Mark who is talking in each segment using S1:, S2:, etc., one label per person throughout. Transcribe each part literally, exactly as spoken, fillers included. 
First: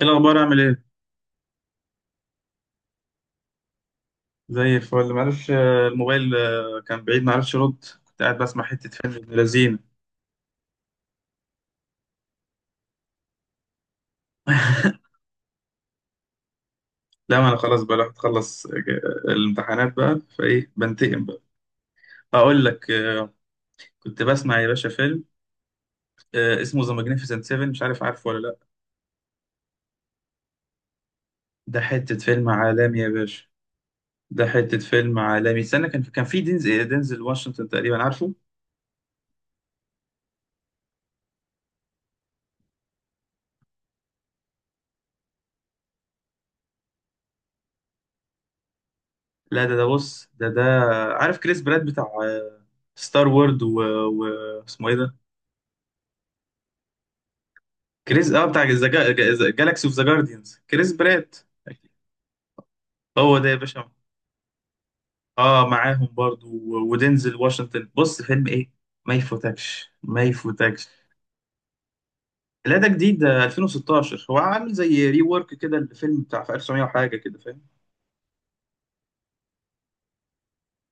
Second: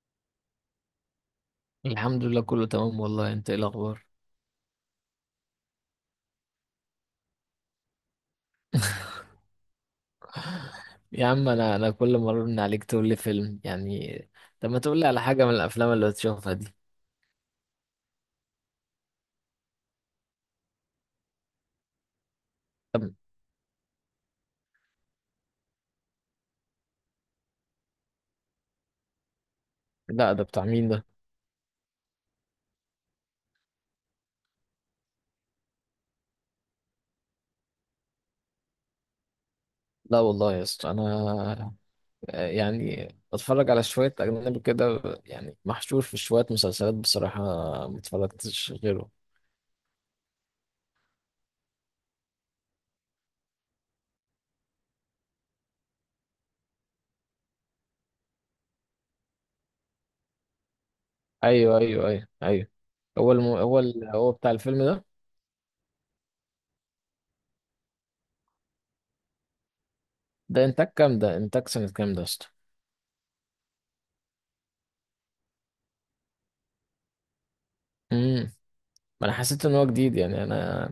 S1: ايه الاخبار، عامل ايه؟
S2: الحمد لله، كله تمام والله. انت ايه الاخبار؟
S1: زي الفل. معرفش، آه، الموبايل آه، كان بعيد، معرفش ارد. كنت قاعد بسمع حته فيلم ابن لذين.
S2: يا عم، انا انا كل مره من عليك تقول لي فيلم يعني. طب ما تقول لي على حاجه من الافلام اللي بتشوفها دي.
S1: لا، ما انا خلاص بقى، رحت اخلص، آه، الامتحانات بقى فايه، بنتقم بقى. اقول لك،
S2: طب،
S1: آه، كنت بسمع يا باشا فيلم آه، اسمه ذا ماجنيفيسنت سبعة، مش عارف عارفه ولا لا؟
S2: لا ده بتاع مين ده؟
S1: ده حته فيلم عالمي يا باشا، ده حته فيلم عالمي. استنى، كان في كان في دينزل دينزل واشنطن تقريبا، عارفه؟
S2: لا والله يا اسطى، انا يعني بتفرج على شويه اجنبي كده، يعني محشور في شويه مسلسلات بصراحه، ما اتفرجتش غيره.
S1: لا ده ده بص، ده ده عارف كريس براد بتاع آه، ستار وورد و... و... اسمه ايه ده؟ كريس اه بتاع جالاكسي اوف ذا جارديانز، كريس برات.
S2: ايوه، ايوه، ايوه، ايوه. هو
S1: هو
S2: الم...
S1: ده يا
S2: هو
S1: باشا.
S2: ال... هو بتاع الفيلم ده؟
S1: اه، معاهم برضو و- ودينزل واشنطن. بص فيلم ايه، ما يفوتكش ما
S2: ده انتاج
S1: يفوتكش.
S2: كام ده انتاج سنه كام ده يا اسطى؟
S1: لا، ده جديد. ده ألفين وستاشر، هو عامل زي ري وورك كده. الفيلم بتاع في ألف وتسعمائة وحاجه كده، فاهم؟
S2: امم. ما انا حسيت ان هو جديد يعني، انا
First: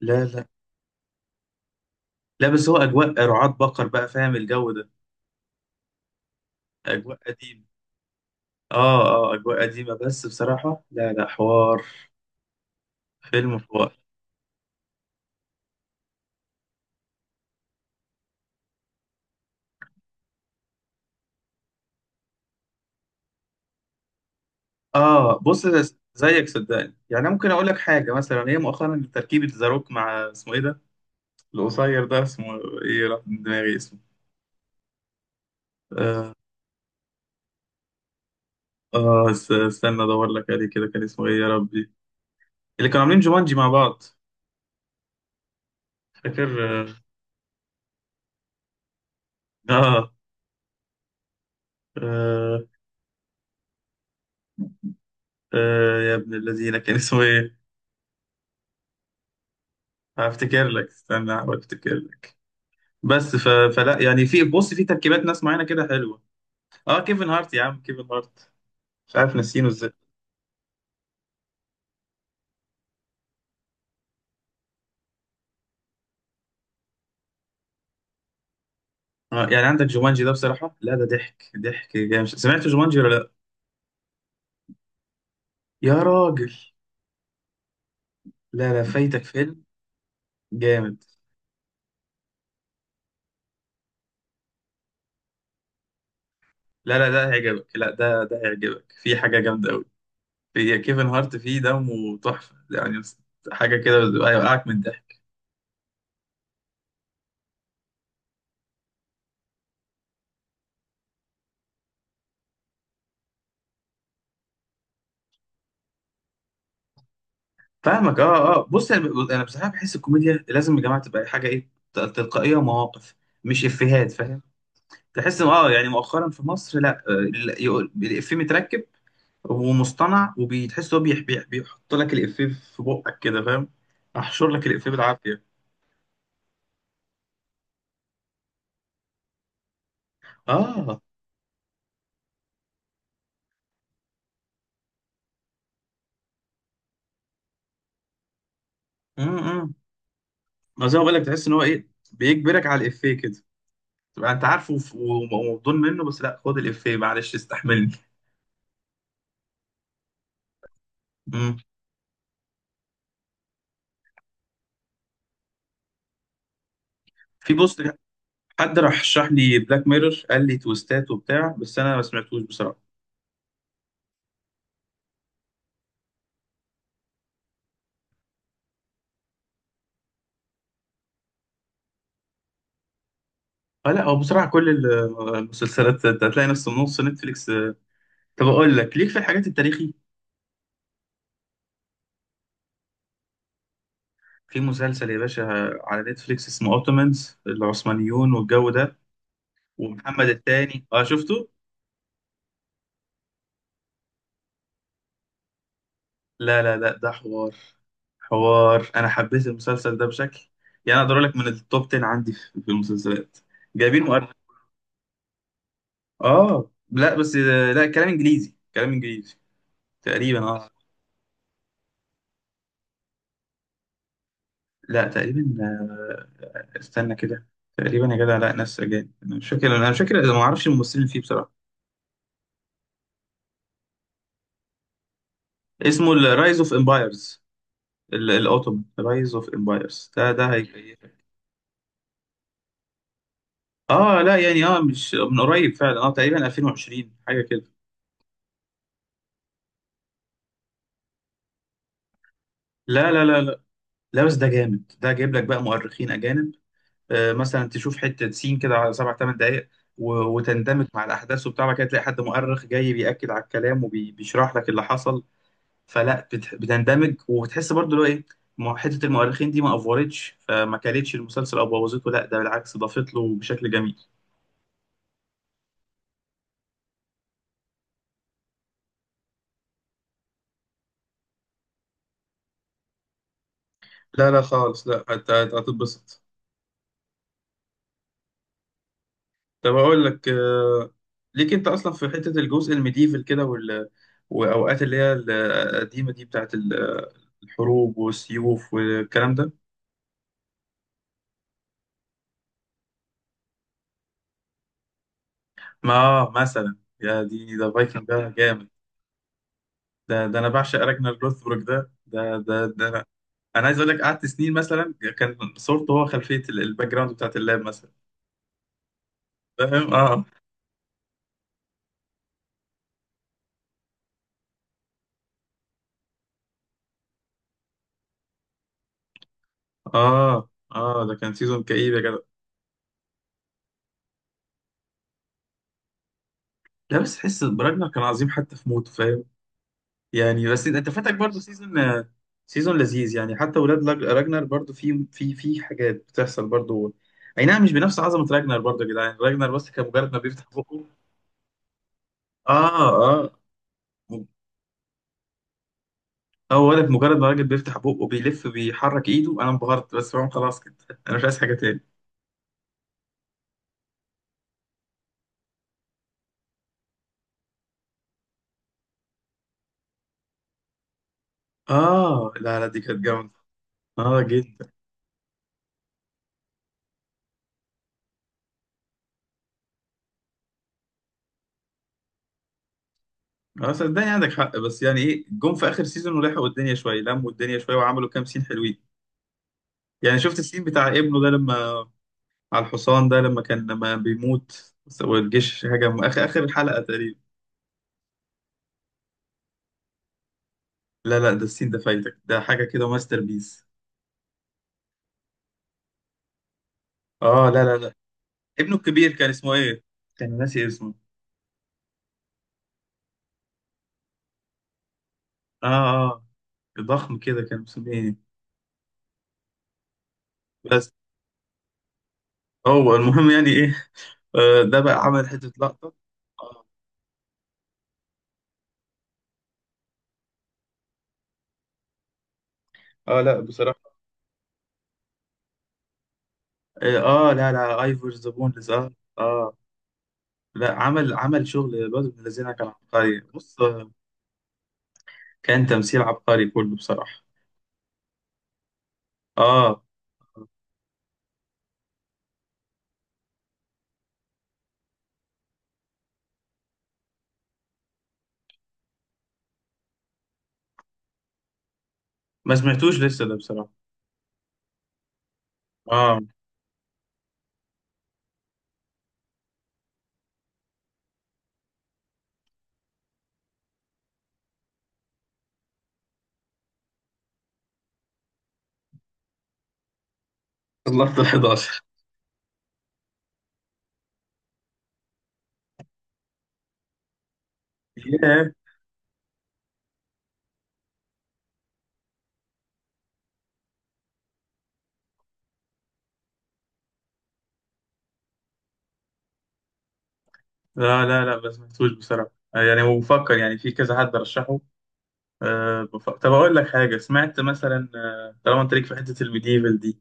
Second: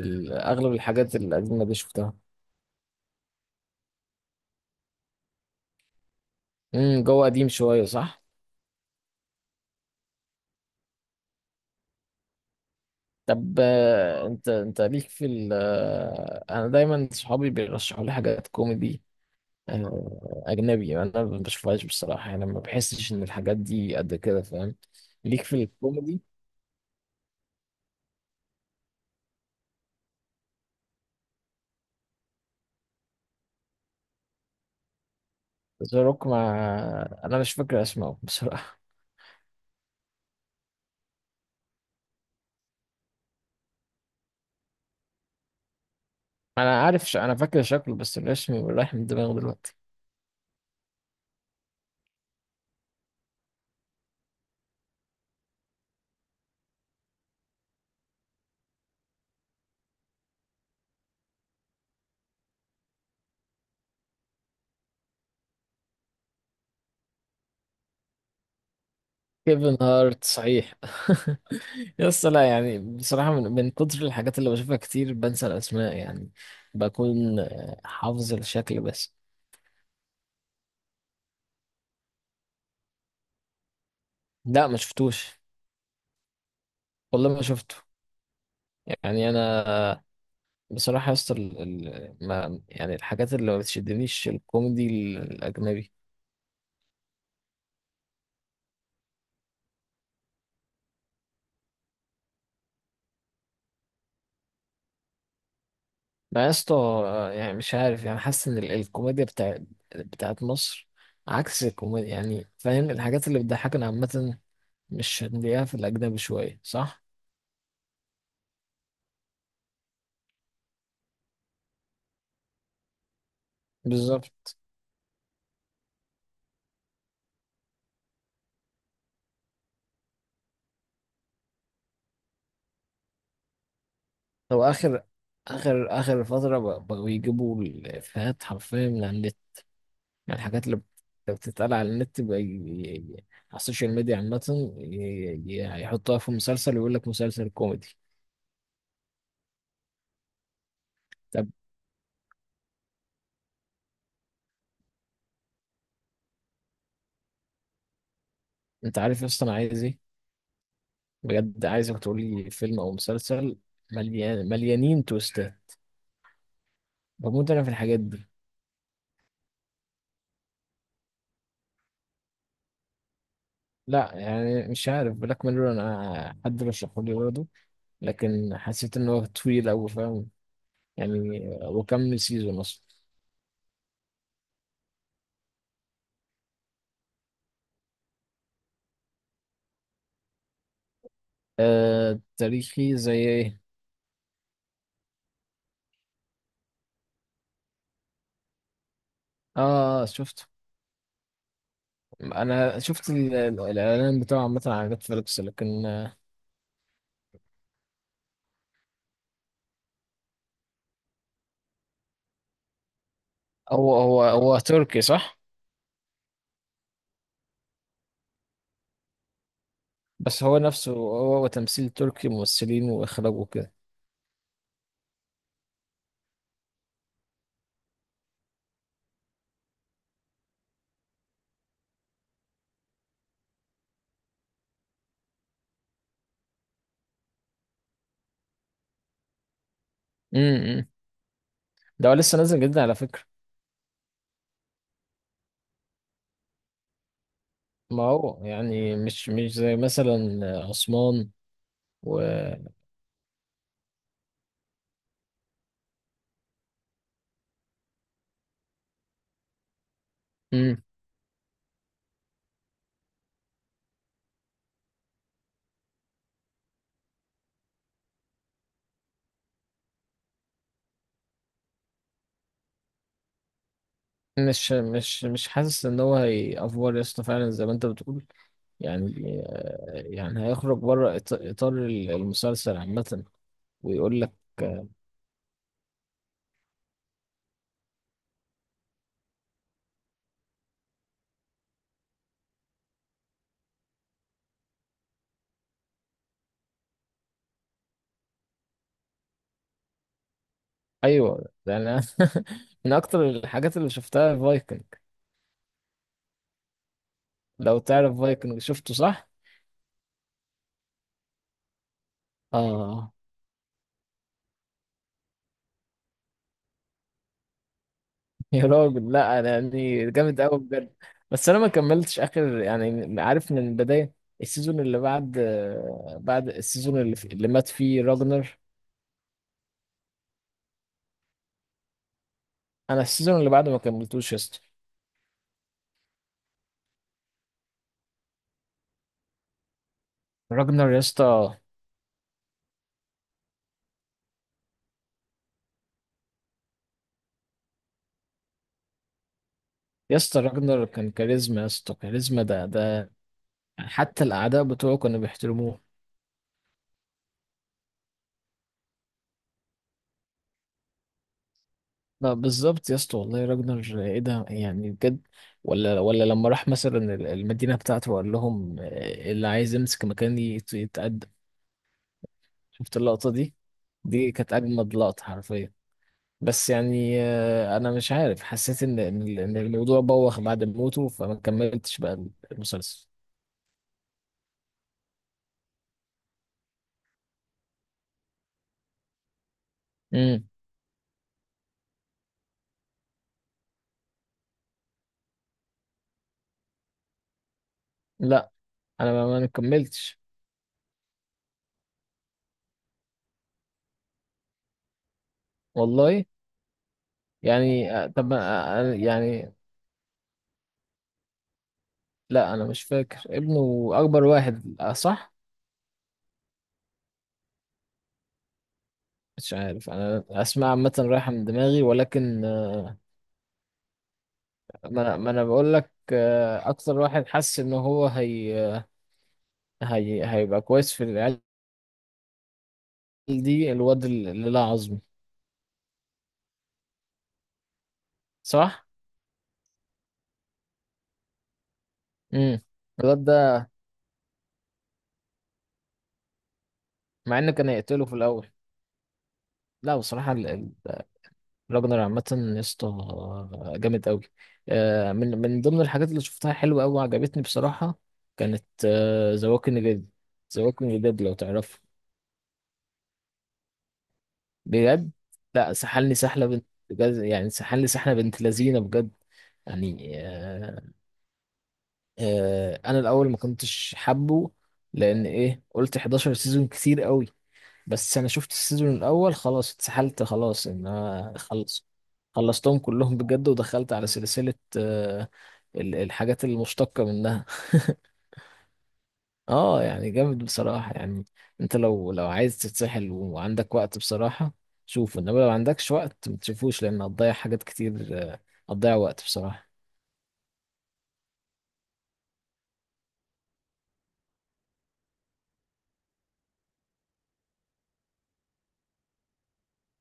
S1: لا لا
S2: اغلب الحاجات الاجنبي شفتها.
S1: لا، بس هو اجواء رعاة بقر بقى، فاهم الجو ده؟
S2: امم،
S1: اجواء
S2: جوه قديم
S1: قديمه.
S2: شويه، صح؟
S1: اه. اه، اجواء قديمه، بس بصراحه لا لا، حوار.
S2: طب،
S1: فيلم.
S2: آه، انت انت ليك في ال آه، انا دايما صحابي بيرشحوا لي حاجات كوميدي. آه، اجنبي، انا ما بشوفهاش بصراحه، يعني ما بحسش ان الحاجات دي قد كده، فاهم؟
S1: اه،
S2: ليك في
S1: بص، ده
S2: الكوميدي.
S1: زيك صدقني، يعني ممكن اقول لك حاجه مثلا، هي مؤخرا تركيبه زاروك مع اسمه ايه ده القصير ده؟ اسمه ايه؟ راح من دماغي. اسمه
S2: ذا روك
S1: اه,
S2: مع. انا مش فاكر اسمه بصراحه.
S1: آه است- استنى ادور لك عليه كده، كان اسمه ايه يا ربي؟ اللي كانوا عاملين جومانجي مع بعض، فاكر؟
S2: انا
S1: اه,
S2: عارف ش... انا فاكر شكله بس الاسم رايح من دماغي دلوقتي.
S1: آه, آه, آه يا ابن الذين، كان اسمه ايه؟ هفتكر لك، استنى، هحاول افتكر لك. بس ف... فلا يعني، في، بص، في تركيبات ناس معينه كده حلوه. اه، كيفن هارت يا عم، كيفن هارت. مش عارف ناسينه
S2: كيفن
S1: ازاي.
S2: هارت، صحيح. يس لا يعني، بصراحة من, من كتر الحاجات اللي بشوفها كتير، بنسى الأسماء يعني. بكون آه، حافظ الشكل بس.
S1: اه، يعني عندك جومانجي ده بصراحة لا، ده ضحك ضحك جامد. سمعت جومانجي ولا لا؟
S2: لا، ما شفتوش.
S1: يا راجل،
S2: والله ما شفته.
S1: لا لا، فايتك
S2: يعني
S1: فيلم
S2: أنا.
S1: جامد.
S2: بصراحة يس ال... ال- ما يعني الحاجات اللي ما بتشدنيش الكوميدي الأجنبي.
S1: لا لا، ده هيعجبك. لا، ده ده هيعجبك. في حاجة جامدة قوي، في كيفن هارت، فيه دمه تحفة يعني، بس- حاجة كده هيوقعك من الضحك.
S2: ما يس. يعني مش عارف، يعني حاسس إن ال- الكوميديا بتاع... بتاعت مصر، عكس الكوميديا يعني، فاهم؟ الحاجات اللي بتضحكنا عامة مش هنلاقيها في الأجنبي شوية، صح؟
S1: فاهمك. اه اه، بص، انا ب- أنا بصراحة بحس الكوميديا لازم يا جماعة تبقى حاجة ايه، ت- تلقائية ومواقف، مش افيهات، فاهم؟
S2: بالظبط.
S1: تحس إن- اه يعني مؤخرا في مصر، لا آه، لا، يقول الافيه متركب، هو مصطنع وبيتحس. هو بيح- بيح- بيحط لك الإفيه في بقك كده، فاهم؟ احشر
S2: هو
S1: لك الإفيه
S2: اخر
S1: بالعافية.
S2: اخر اخر فتره ب- بقوا يجيبوا الافيهات حرفيا من على النت. يعني الحاجات اللي بت-
S1: اه.
S2: بتتقال على النت بقى ي- ي- ي- على السوشيال ميديا عامه، ي- ي- يحطوها في مسلسل ويقول لك مسلسل كوميدي.
S1: امم ما زي ما بقول لك، تحس
S2: طب.
S1: ان هو ايه، بيجبرك على الإفيه كده، تبقى انت عارفه وف- ومبدون منه، بس لا، خد الإفيه، معلش استحملني.
S2: انت عارف اصلا انا عايز ايه؟
S1: امم
S2: بجد عايزك تقول لي فيلم او مسلسل، مليان مليانين تويستات. بموت
S1: في
S2: انا في
S1: بوست.
S2: الحاجات دي.
S1: حد راح شرح لي بلاك ميرور، قال لي تويستات وبتاع، بس انا ما سمعتوش بصراحة.
S2: لا يعني، مش عارف بلاك ميرور، انا حد رشحه لي برضه، لكن حسيت ان هو طويل قوي، فاهم؟ يعني وكمل سيزون اصلا.
S1: اه، لا هو بصراحة كل ال- المسلسلات انت هتلاقي نفس النص، نتفليكس. طب اقول لك، ليك في الحاجات التاريخي؟
S2: آه، تاريخي زي ايه؟
S1: في مسلسل يا باشا على نتفليكس اسمه اوتومانز، العثمانيون والجو ده.
S2: اه
S1: ومحمد
S2: شفته.
S1: التاني، اه شفته؟
S2: انا شفت ال- ال- الاعلان بتاعه عامه على نتفليكس، لكن آه،
S1: لا لا لا، ده حوار. حوار، انا حبيت المسلسل ده بشكل، يعني اقدر اقول لك من التوب عشرة عندي في في المسلسلات.
S2: هو
S1: جايبين
S2: هو
S1: مؤرخ.
S2: هو تركي، صح؟
S1: اه. لا بس، لا، كلام انجليزي. كلام انجليزي تقريبا،
S2: بس هو
S1: اه.
S2: نفسه، هو, هو تمثيل تركي، ممثلين واخراج وكده.
S1: لا تقريبا، آه، استنى كده. تقريبا يا جدع، لا، ناس اجانب. انا مش فاكر انا مش فاكر، اذا ما اعرفش الممثلين اللي فيه بصراحه. اسمه الرايز اوف امبايرز، الأوتومان رايز أوف إمبايرز. ده ده
S2: امم.
S1: هيكيفك.
S2: ده هو لسه نازل جدا على فكره.
S1: آه لا يعني، آه مش من قريب فعلا، آه تقريبا ألفين وعشرين حاجة كده.
S2: ما هو يعني مش مش زي مثلا آه، عثمان و...
S1: لا لا لا لا. لا بس، ده جامد، ده جايب لك بقى مؤرخين أجانب. آه مثلا تشوف حتة سين كده على سبع تمن دقايق، و-
S2: مم.
S1: وتندمج مع الأحداث وبتاع، بعد كده تلاقي حد مؤرخ جاي بيأكد على الكلام وبيشرح لك اللي حصل. فلا بت- بتندمج وبتحس برضه، اللي هو إيه، م- حتة المؤرخين دي ما أفورتش فما كلتش المسلسل أو بوظته، لا، ده بالعكس، ضافت له بشكل جميل.
S2: مش مش مش حاسس ان هو هيأفور يا اسطى، فعلا زي ما انت بتقول يعني يعني هيخرج بره إط- إطار المسلسل عامة، ويقول
S1: لا
S2: لك.
S1: لا خالص، لا هت- هت- هتتبسط. طب اقول لك، آه، ليك انت اصلا في حته الجزء الميديفل كده وال... واوقات اللي هي القديمه دي بتاعت ال- الحروب والسيوف والكلام ده.
S2: أيوه، ده أنا. من أكتر الحاجات اللي شفتها فايكنج.
S1: ما مثلا، يا دي، ده
S2: لو
S1: فايكنج
S2: تعرف
S1: ده
S2: فايكنج،
S1: جامد.
S2: شفته صح؟
S1: ده ده انا بعشق راجنر لوثبروك. ده ده ده ده انا،
S2: آه.
S1: انا عايز اقول لك، قعدت سنين مثلا كان صورته هو خلفيه، ال- الباك جراوند بتاعت اللاب مثلا.
S2: يا راجل، لا أنا
S1: فاهم.
S2: يعني
S1: اه
S2: جامد أوي بجد. بس أنا ما كملتش آخر يعني، عارف من البداية السيزون اللي بعد، بعد السيزون اللي, اللي مات فيه راجنر.
S1: اه اه، ده كان سيزون كئيب يا جدع.
S2: أنا السيزون اللي بعده ما كملتوش يا اسطى.
S1: لا بس، تحس براجنر كان عظيم حتى في موته، فاهم؟ يعني بس، انت
S2: راجنر يا
S1: فاتك برضو
S2: اسطى.
S1: سيزون. سيزون لذيذ يعني، حتى ولاد لاج- راجنر برضو، في في في حاجات بتحصل برضو. اي نعم، مش بنفس عظمه راجنر، برضو يا جدعان، راجنر بس كان مجرد
S2: يا
S1: ما
S2: اسطى،
S1: بيفتح
S2: راجنر
S1: بقه.
S2: كان كاريزما يا اسطى، كاريزما،
S1: اه.
S2: ده ده
S1: اه.
S2: حتى الأعداء بتوعه كانوا بيحترموه.
S1: اه، ولد، مجرد ما راجل بيفتح بقه بيلف بيحرك ايده، انا انبهرت بس، فاهم؟ خلاص كده انا مش عايز حاجه تاني.
S2: لا بالظبط يا اسطى، والله راجنر ايه ده يعني، بجد. ولا ولا لما راح مثلا ال- المدينة بتاعته وقال لهم، آه، اللي عايز يمسك مكاني يت- يتقدم.
S1: اه لا لا، دي
S2: شفت
S1: كانت
S2: اللقطة
S1: جامده.
S2: دي؟
S1: اه
S2: دي كانت
S1: جدا.
S2: أجمد لقطة حرفيا. بس يعني، آه، أنا مش عارف، حسيت إن إن ال- إن الموضوع بوخ بعد موته، فما كملتش بقى المسلسل.
S1: اه، صدقني عندك حق، بس يعني ايه، جم في اخر سيزون ولحقوا الدنيا شويه، لموا الدنيا شويه وعملوا كام سين حلوين. يعني شفت
S2: امم.
S1: السين بتاع ابنه ده، لما على الحصان ده لما كان لما بيموت، والجيش هجم، اخر اخر الحلقه تقريبا.
S2: لا أنا ما ما كملتش.
S1: لا لا، ده السين ده فايتك، ده حاجه كده ماستر بيس.
S2: والله.
S1: اه، لا لا
S2: يعني
S1: لا،
S2: آه، طب
S1: ابنه
S2: ما- آه،
S1: الكبير كان
S2: يعني.
S1: اسمه ايه؟ كان ناسي اسمه.
S2: لا انا مش فاكر، ابنه اكبر واحد آه، صح.
S1: اه. اه، ضخم كده، كان مسميه ايه؟
S2: مش عارف انا، اسماء
S1: بس
S2: عامه رايحه من دماغي، ولكن
S1: هو
S2: آه،
S1: المهم، يعني ايه، آه، ده بقى
S2: ما انا
S1: عمل
S2: ما انا
S1: حته
S2: بقول لك
S1: لقطه. اه.
S2: آه، اكتر واحد حس ان هو هي آه، هي هيبقى كويس في العيال.
S1: آه، لا
S2: دي
S1: بصراحه.
S2: الواد اللي لا عظم.
S1: اه. آه، لا لا، ايفور ذا بونلس.
S2: صح.
S1: اه اه. لا، عمل، عمل شغل. الواد ابن الذين
S2: امم.
S1: كان عبقري،
S2: الواد
S1: بص،
S2: ده.
S1: آه، كان تمثيل عبقري كله بصراحه.
S2: مع انه كان هيقتله في الاول.
S1: اه،
S2: لا بصراحه، ال- ال- راجنر عامه، يا اسطى آه، جامد قوي. من من ضمن الحاجات اللي شفتها حلوه قوي وعجبتني بصراحه، كانت ذا ووكينج ديد. ذا ووكينج ديد لو تعرفه.
S1: ما سمعتوش لسه ده بصراحة.
S2: بجد. لا سحلني
S1: اه،
S2: سحلة بنت بجد، يعني سحلني سحلة بنت لذينة بجد. يعني آه آه انا الاول ما كنتش حابه، لان ايه، قلت حداشر سيزون كتير قوي. بس انا شفت السيزون الاول، خلاص اتسحلت، خلاص ان
S1: اللقطة ال
S2: انا
S1: حداشر.
S2: خلص. خلصتهم كلهم بجد، ودخلت على سلسلة آه ال- الحاجات المشتقة منها.
S1: ياه.
S2: اه يعني جامد بصراحة يعني. انت لو لو عايز تتسحل وعندك وقت بصراحة، شوفه. انما لو عندكش وقت ما تشوفوش، لان هتضيع حاجات كتير، آه، هتضيع وقت بصراحة.
S1: لا لا لا، ما سمعتوش بصراحة، آه، يعني وبفكر يعني في كذا حد رشحه. أه بف... طب أقول لك حاجة. سمعت مثلا، آه، طالما أنت ليك في حتة الميديفال دي،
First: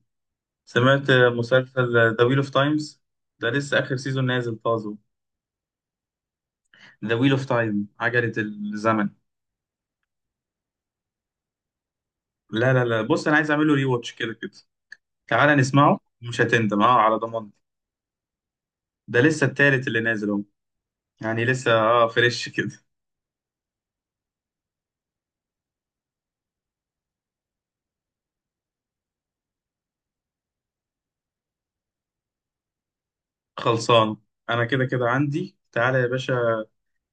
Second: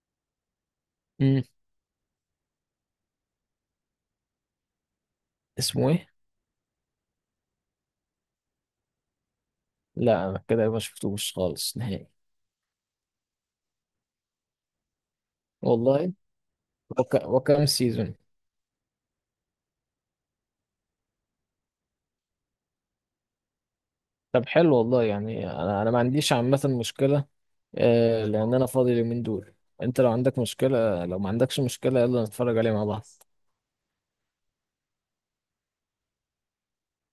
S1: سمعت آه،
S2: امم.
S1: مسلسل ذا ويل أوف تايمز، ده لسه آخر سيزون نازل طازه.
S2: اسمه ايه؟
S1: ذا ويل أوف تايم، عجلة الزمن.
S2: لا انا كده ما شفتوش خالص نهائي.
S1: لا لا لا، بص أنا عايز أعمل له ري واتش كده كده. تعالى نسمعه،
S2: والله.
S1: مش هتندم، أه على
S2: وك...
S1: ضمانتي.
S2: وكم سيزون؟
S1: ده لسه التالت اللي نازل أهو، يعني لسه، أه فريش كده.
S2: طب حلو والله يعني، انا انا ما عنديش عامة مشكلة، آه، لان انا فاضي اليومين دول. انت لو عندك مشكلة، لو ما عندكش مشكلة، يلا نتفرج عليه مع بعض.
S1: خلصان. انا كده كده عندي، تعالى يا باشا،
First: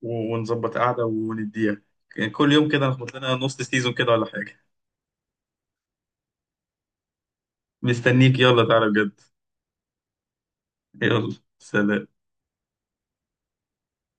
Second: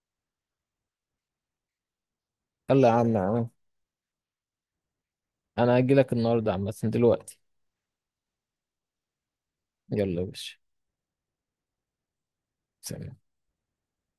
S1: و- ونظبط قعده ونديها. يعني كل يوم كده
S2: يلا يا عم،
S1: نخبط لنا
S2: انا
S1: نص سيزون كده ولا حاجه.
S2: انا هجيلك النهاردة عامة دلوقتي.
S1: مستنيك، يلا تعالى بجد.
S2: يلا يا باشا.
S1: يلا سلام.
S2: سلام.